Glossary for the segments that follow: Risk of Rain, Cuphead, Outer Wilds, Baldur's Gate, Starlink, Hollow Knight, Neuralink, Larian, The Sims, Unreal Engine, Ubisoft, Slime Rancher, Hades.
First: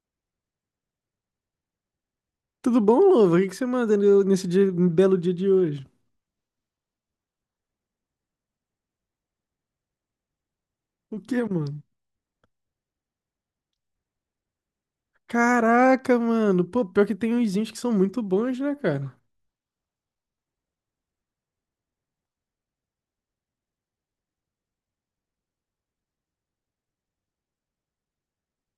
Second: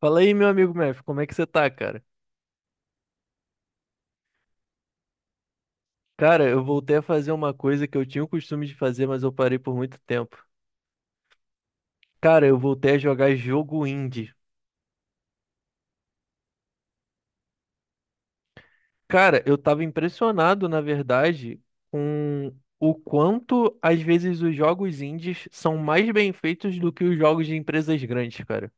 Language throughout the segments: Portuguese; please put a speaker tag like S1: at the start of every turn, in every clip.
S1: Fala aí, meu amigo Mef, como é que você tá, cara?
S2: Tudo bom, Luva? O que que você manda belo dia de hoje?
S1: Cara, eu voltei a fazer uma coisa que eu tinha o costume de fazer, mas eu parei por muito tempo.
S2: O que, mano?
S1: Cara, eu voltei a jogar jogo indie.
S2: Caraca, mano. Pô, pior que tem uns indies que são muito bons, né, cara?
S1: Cara, eu tava impressionado, na verdade, com o quanto, às vezes, os jogos indies são mais bem feitos do que os jogos de empresas grandes, cara.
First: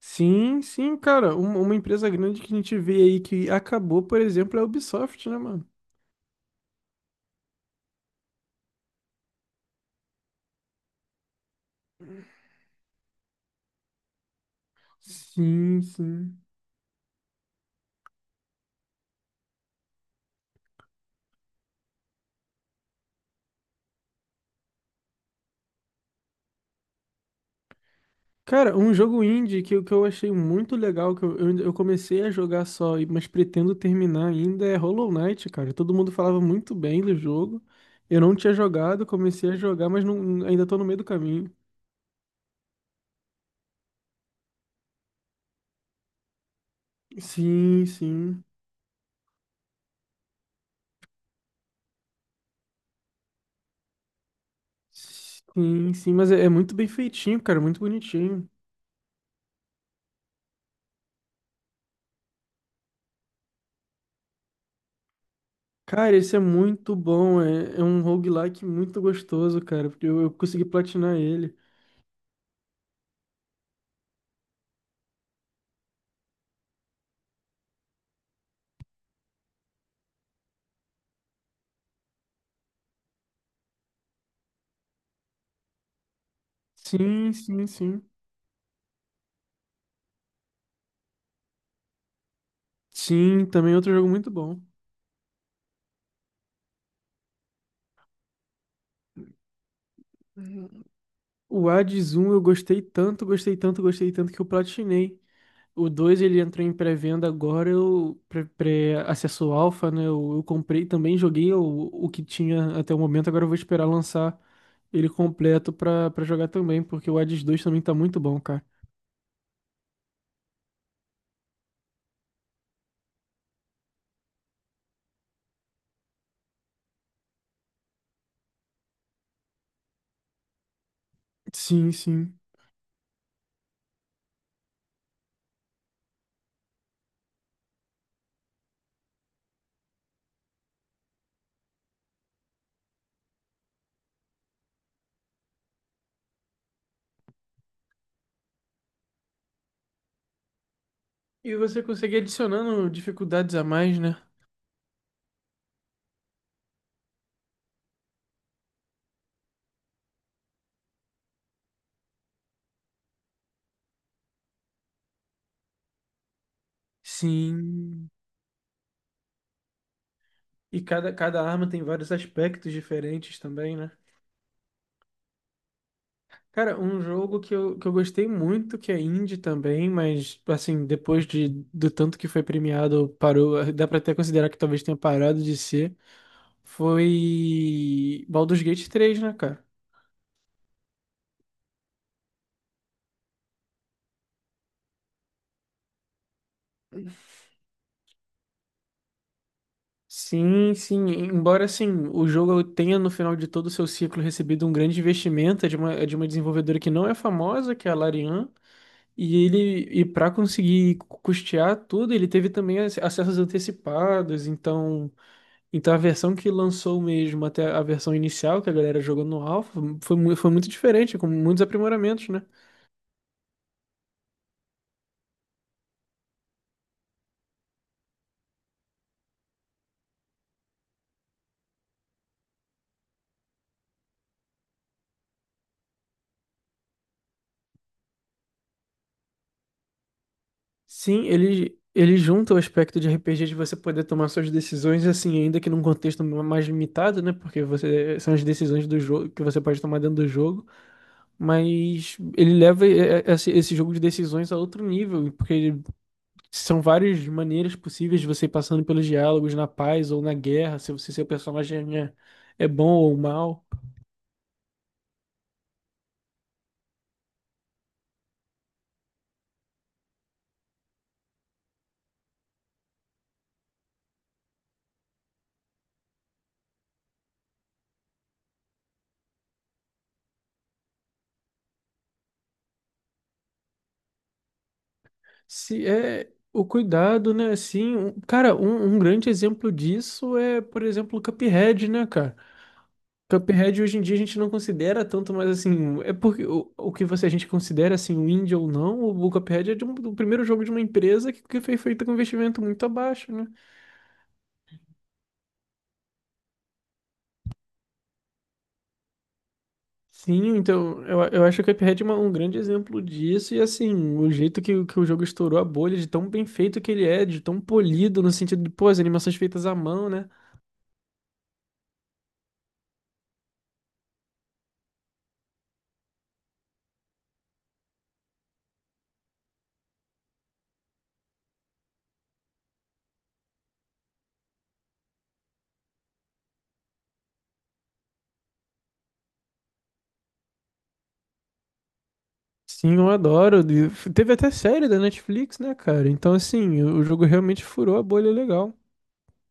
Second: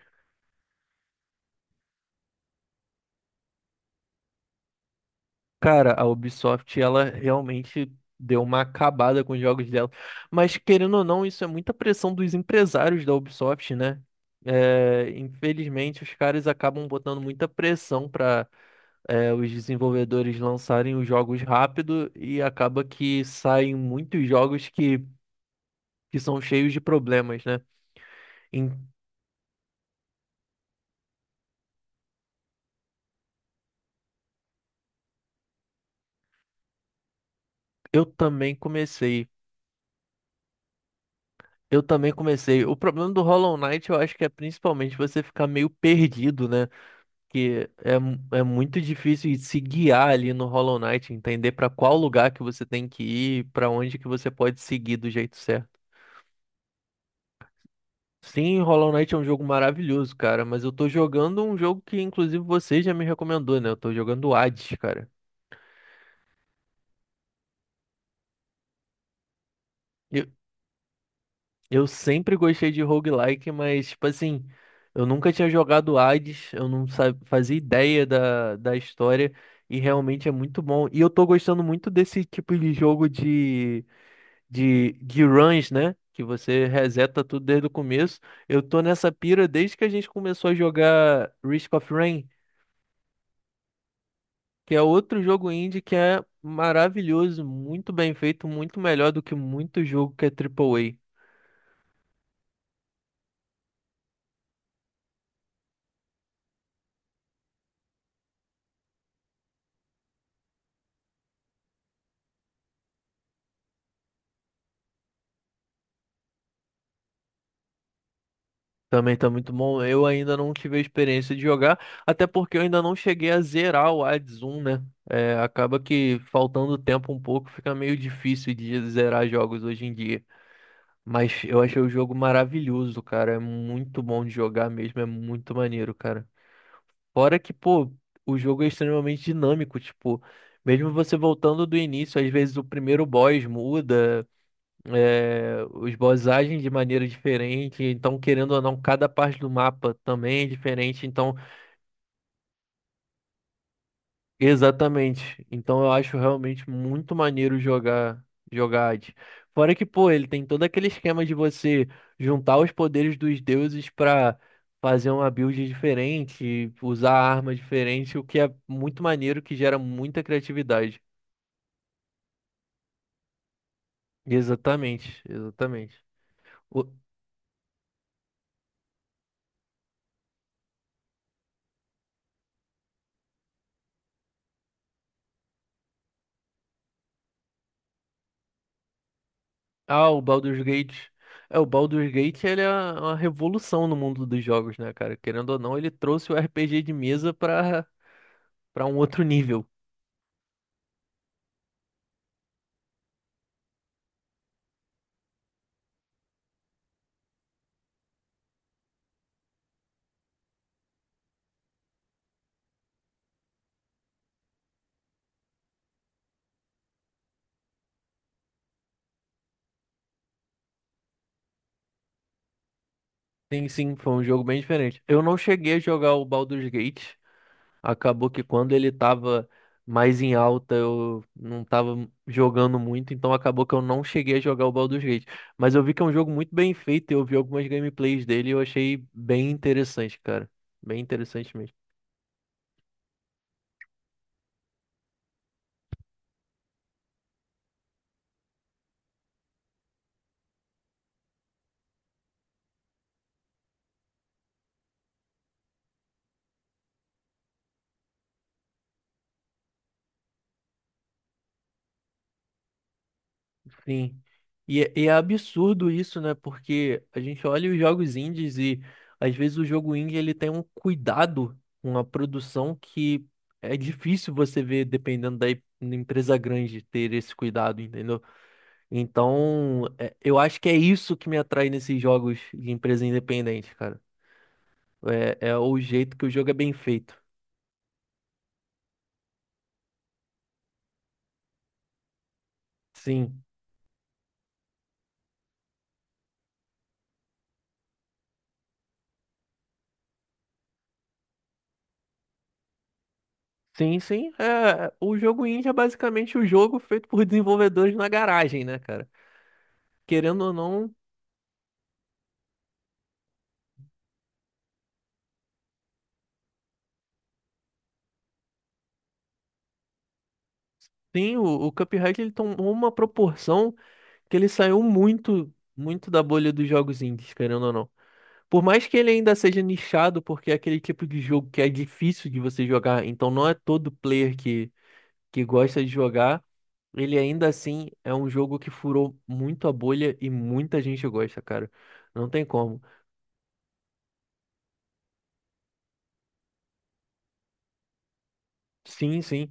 S2: Sim, sim, cara. Uma empresa grande que a gente vê aí que acabou, por exemplo, é a Ubisoft, né, mano?
S1: Cara, a Ubisoft, ela realmente deu uma acabada com os jogos dela. Mas, querendo ou não, isso é muita pressão dos empresários da Ubisoft, né? É,
S2: Sim,
S1: infelizmente, os
S2: sim.
S1: caras acabam botando muita pressão para os desenvolvedores lançarem os jogos rápido e acaba que saem muitos jogos que são cheios de problemas, né? Em-
S2: Cara, um jogo indie que, que eu achei muito legal, que eu comecei a jogar só, mas pretendo terminar ainda, é Hollow Knight, cara. Todo mundo falava muito bem do jogo.
S1: eu
S2: Eu não
S1: também
S2: tinha jogado,
S1: comecei.
S2: comecei a jogar, mas não, ainda tô no meio do caminho.
S1: Eu também comecei. O problema do Hollow Knight, eu acho que é principalmente você ficar meio perdido, né? Que
S2: Sim,
S1: é, é
S2: sim.
S1: muito difícil de se guiar ali no Hollow Knight, entender para qual lugar que você tem que ir, para onde que você pode seguir do jeito certo.
S2: Sim, sim, mas é muito bem feitinho, cara, muito bonitinho.
S1: Sim, Hollow Knight é um jogo maravilhoso, cara, mas eu tô jogando um jogo que inclusive você já me recomendou, né? Eu tô jogando Hades, cara.
S2: Cara, esse é muito bom, é um roguelike muito gostoso, cara, porque eu,
S1: Eu,
S2: eu consegui platinar ele.
S1: eu sempre gostei de roguelike, mas tipo assim, eu nunca tinha jogado Hades, eu não sa- fazia ideia da história e realmente é muito bom. E eu tô gostando muito desse tipo de jogo de de runs, né? Que você reseta
S2: Sim,
S1: tudo desde
S2: sim,
S1: o
S2: sim.
S1: começo. Eu tô nessa pira desde que a gente começou a jogar Risk of Rain,
S2: Sim, também é outro jogo muito bom.
S1: que é outro jogo indie que é maravilhoso, muito bem feito, muito melhor do que muito jogo que é triplo A.
S2: O Hades 1 eu gostei tanto, gostei tanto, gostei tanto que eu platinei. O 2 ele entrou em pré-venda agora, acesso alfa, né? Eu comprei também, joguei o que tinha até o momento, agora eu vou esperar lançar ele completo pra jogar também, porque o Hades dois também tá muito bom, cara.
S1: Também tá muito bom. Eu ainda não tive a experiência de jogar, até porque eu ainda não cheguei a zerar o Hades 1, né? É, acaba que faltando tempo um pouco, fica meio difícil de zerar jogos hoje em dia. Mas eu achei o
S2: Sim,
S1: jogo
S2: sim.
S1: maravilhoso, cara. É muito bom de jogar mesmo, é muito maneiro, cara. Fora que, pô, o jogo é extremamente dinâmico, tipo, mesmo você voltando do início, às vezes o primeiro boss muda, é, os boss agem de maneira diferente, então, querendo ou não, cada parte do mapa também é diferente, então.
S2: E você consegue adicionando dificuldades a mais, né?
S1: Exatamente. Então eu acho realmente muito maneiro jogar Hades. Fora que, pô, ele tem todo aquele esquema de você juntar os poderes dos deuses pra fazer uma build diferente, usar arma
S2: Sim.
S1: diferente, o que é muito maneiro, que gera muita
S2: E
S1: criatividade.
S2: cada arma tem vários aspectos diferentes também, né?
S1: Exatamente.
S2: Cara,
S1: O-
S2: um jogo que que eu gostei muito, que é indie também, mas assim, depois do tanto que foi premiado, parou, dá pra até considerar que talvez tenha parado de ser, foi Baldur's Gate três, né, cara?
S1: Ah, o Baldur's Gate. É, o Baldur's Gate, ele é uma revolução no mundo dos jogos, né, cara? Querendo ou não, ele trouxe o RPG de mesa pra para um outro nível.
S2: Sim, sim, embora assim, o jogo tenha no final de todo o seu ciclo recebido um grande investimento, é de uma desenvolvedora que não é famosa, que é a Larian, e ele para conseguir custear tudo, ele teve também acessos antecipados, então. Então a versão que lançou mesmo até a versão inicial que a galera jogou no Alpha foi, foi muito diferente, com muitos aprimoramentos, né?
S1: Sim, sim, foi um jogo bem diferente. Eu não cheguei a jogar o Baldur's Gate. Acabou que quando ele tava mais em alta, eu não tava jogando muito, então acabou que eu não cheguei a jogar o Baldur's Gate. Mas eu vi que é um jogo muito bem feito, eu vi algumas gameplays dele e eu achei bem interessante, cara. Bem
S2: Sim,
S1: interessante.
S2: ele junta o aspecto de RPG de você poder tomar suas decisões, assim, ainda que num contexto mais limitado, né? Porque você, são as decisões do jogo que você pode tomar dentro do jogo, mas ele leva esse jogo de decisões a outro nível, porque são várias maneiras possíveis de você ir passando pelos diálogos na paz ou na guerra, se seu personagem é bom ou mal.
S1: Sim. E, é absurdo isso, né? Porque a gente olha os jogos indies e às vezes o jogo indie ele tem um cuidado com a produção que é difícil você ver dependendo da empresa grande ter esse cuidado, entendeu? Então, eu acho que é isso que me atrai nesses jogos de empresa independente, cara. É, é o
S2: Se
S1: jeito que o
S2: é
S1: jogo é
S2: o
S1: bem feito.
S2: cuidado, né? Assim, um grande exemplo disso é, por exemplo, o Cuphead, né, cara?
S1: Sim.
S2: Cuphead hoje em dia a gente não considera tanto, mas assim, é porque o que você a gente considera assim, o indie ou não, o Cuphead é do primeiro jogo de uma empresa que foi feito com investimento muito abaixo, né?
S1: Sim, sim. É, o jogo indie é basicamente o jogo feito por desenvolvedores na garagem, né, cara? Querendo ou
S2: Sim,
S1: não.
S2: então eu acho que o Cuphead é um grande exemplo disso, e assim, o jeito que, que o jogo estourou a bolha, de tão bem feito que ele é, de tão polido, no sentido de, pô, as animações feitas à mão, né?
S1: Sim, o Cuphead ele tomou uma proporção que ele saiu muito da bolha dos jogos indies, querendo ou não. Por mais que ele ainda seja nichado, porque é aquele tipo de jogo que é difícil de você jogar, então não é todo player que gosta de jogar, ele ainda assim é um jogo que furou muito a bolha e muita gente gosta, cara. Não tem como.
S2: Sim, eu adoro. E teve até série da Netflix, né, cara? Então, assim, o jogo realmente furou a bolha legal.
S1: Sim, sim.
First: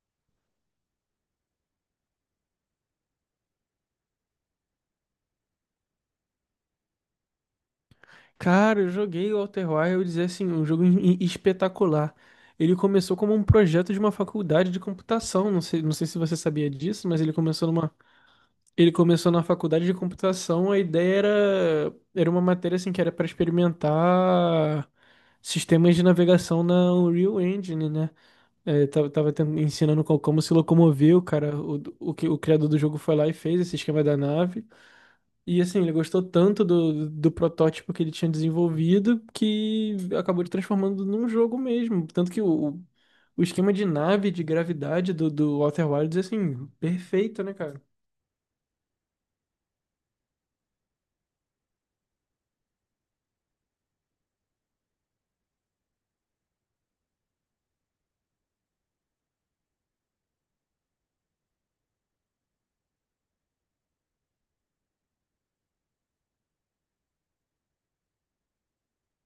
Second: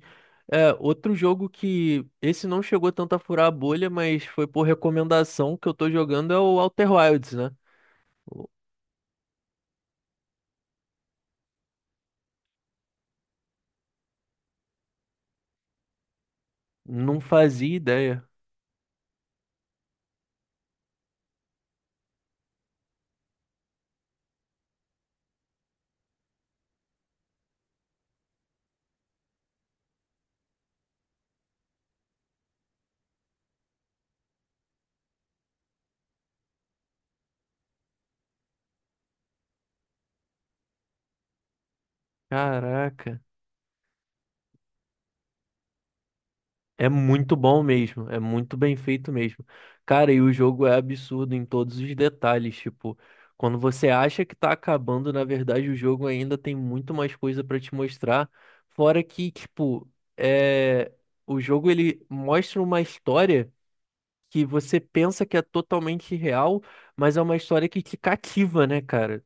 S1: É, outro jogo que esse não chegou tanto a furar a bolha, mas foi por recomendação que eu tô jogando é o Outer Wilds, né?
S2: Cara, eu joguei o Outer Wilds, e, assim, um jogo espetacular. Ele começou como um projeto de uma faculdade de computação. Não sei, não sei se você sabia disso, mas
S1: Não
S2: ele começou
S1: fazia
S2: numa,
S1: ideia.
S2: ele começou na faculdade de computação. A ideia era uma matéria assim que era para experimentar sistemas de navegação na Unreal Engine, né? É, ensinando como se locomover, o cara, o criador do jogo foi lá e fez esse esquema da nave. E assim, ele gostou tanto do protótipo que ele tinha desenvolvido que acabou de transformando num jogo mesmo. Tanto que
S1: Caraca.
S2: o esquema de nave, de gravidade do Outer Wilds é assim,
S1: É muito
S2: perfeito, né,
S1: bom
S2: cara?
S1: mesmo. É muito bem feito mesmo. Cara, e o jogo é absurdo em todos os detalhes. Tipo, quando você acha que tá acabando, na verdade, o jogo ainda tem muito mais coisa pra te mostrar. Fora que, tipo, é... o jogo ele mostra uma história que você pensa que é totalmente real, mas é uma história que te cativa, né, cara?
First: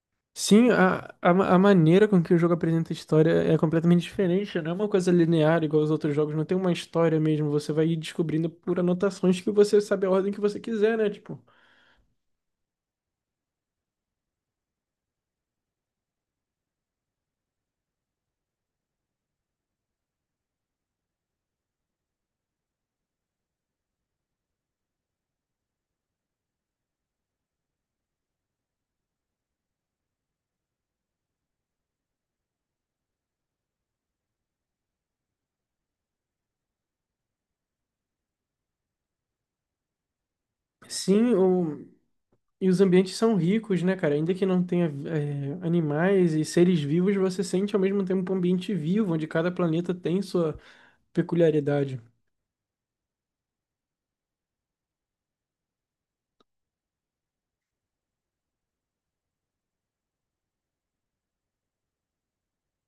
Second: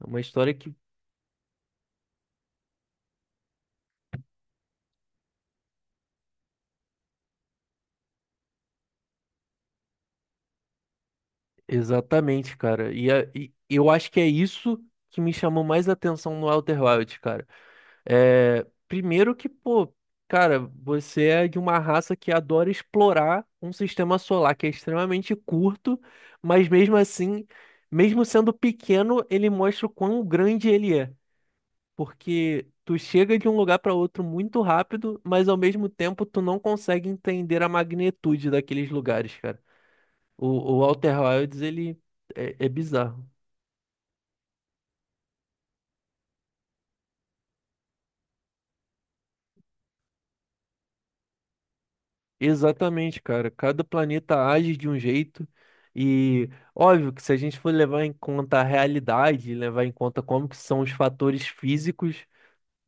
S1: É uma história
S2: Sim,
S1: que...
S2: a maneira com que o jogo apresenta a história é completamente diferente, né? Não é uma coisa linear igual os outros jogos, não tem uma história mesmo. Você vai ir descobrindo por anotações que você sabe a ordem que você quiser, né? Tipo,
S1: Exatamente, cara. E, e eu acho que é isso que me chamou mais atenção no Outer Wilds, cara. É, primeiro que, pô, cara, você é de uma raça que adora explorar um sistema solar que é extremamente curto, mas mesmo assim, mesmo sendo pequeno, ele mostra o quão grande ele é. Porque tu chega de um lugar para outro muito rápido, mas ao mesmo tempo tu não consegue entender a magnitude daqueles lugares, cara. O Walter
S2: sim,
S1: Wilds,
S2: o...
S1: ele é, é
S2: E os ambientes
S1: bizarro.
S2: são ricos, né, cara? Ainda que não tenha é, animais e seres vivos, você sente ao mesmo tempo um ambiente vivo, onde cada planeta tem sua peculiaridade.
S1: Exatamente, cara. Cada planeta age de um jeito. E óbvio que se a gente for levar em conta a realidade, levar em conta como que são os fatores físicos,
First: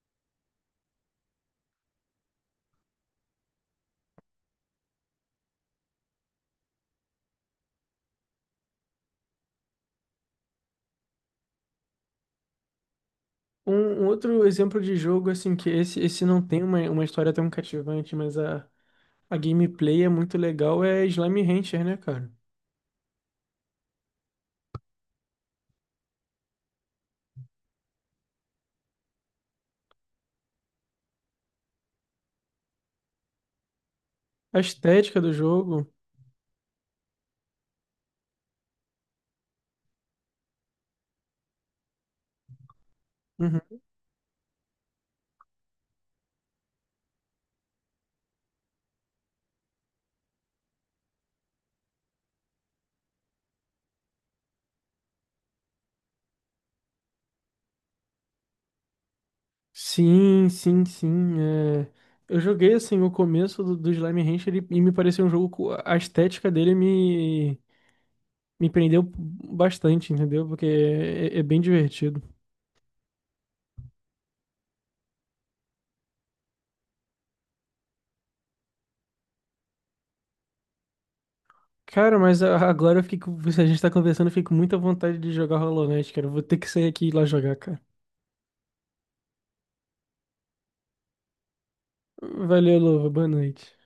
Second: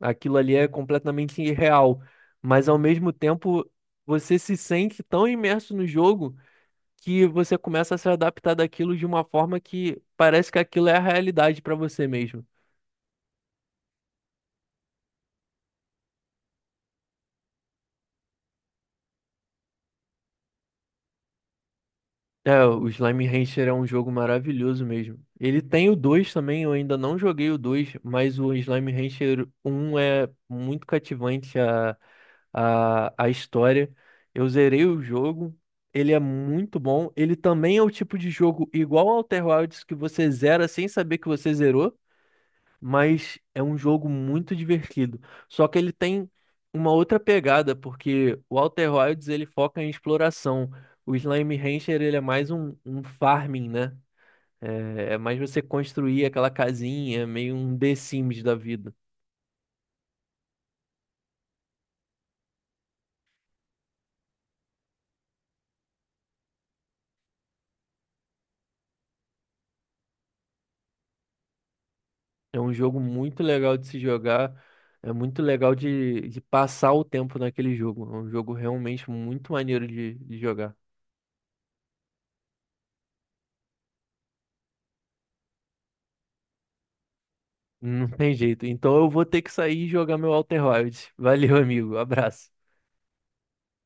S1: aquilo ali é completamente irreal. Mas ao mesmo tempo, você se sente tão imerso no jogo que você começa a se adaptar daquilo de uma forma que parece que aquilo é a realidade para você mesmo.
S2: Um outro exemplo de jogo, assim, que esse não tem uma história tão cativante, mas a. A gameplay é muito legal, é Slime Rancher, né, cara?
S1: É, o Slime Rancher é um jogo maravilhoso mesmo. Ele tem o 2 também, eu ainda não joguei o 2, mas o Slime Rancher um é muito cativante a história. Eu
S2: A
S1: zerei o
S2: estética do
S1: jogo,
S2: jogo.
S1: ele é muito bom. Ele também é o tipo de jogo igual ao Outer Wilds que você zera sem saber que você zerou, mas é um
S2: Uhum.
S1: jogo muito divertido. Só que ele tem uma outra pegada, porque o Outer Wilds ele foca em exploração. O Slime Rancher ele é mais um farming, né? É, é mais você construir aquela casinha, meio um The Sims da vida.
S2: Sim, sim, sim, é. Eu joguei assim o começo do Slime Rancher e me pareceu um jogo. A estética dele me prendeu bastante, entendeu? Porque é bem divertido.
S1: É um jogo muito legal de se jogar, é muito legal de passar o tempo naquele jogo. É um jogo realmente muito maneiro de jogar.
S2: Cara, mas a- agora eu fiquei com- se a gente tá conversando, eu fico com muita vontade de jogar Hollow Knight, cara. Eu vou ter que sair aqui e ir lá jogar, cara.
S1: Não tem jeito. Então eu vou ter que sair e jogar meu Outer Wilds. Valeu, amigo. Abraço.
S2: Valeu, Luva. Boa noite.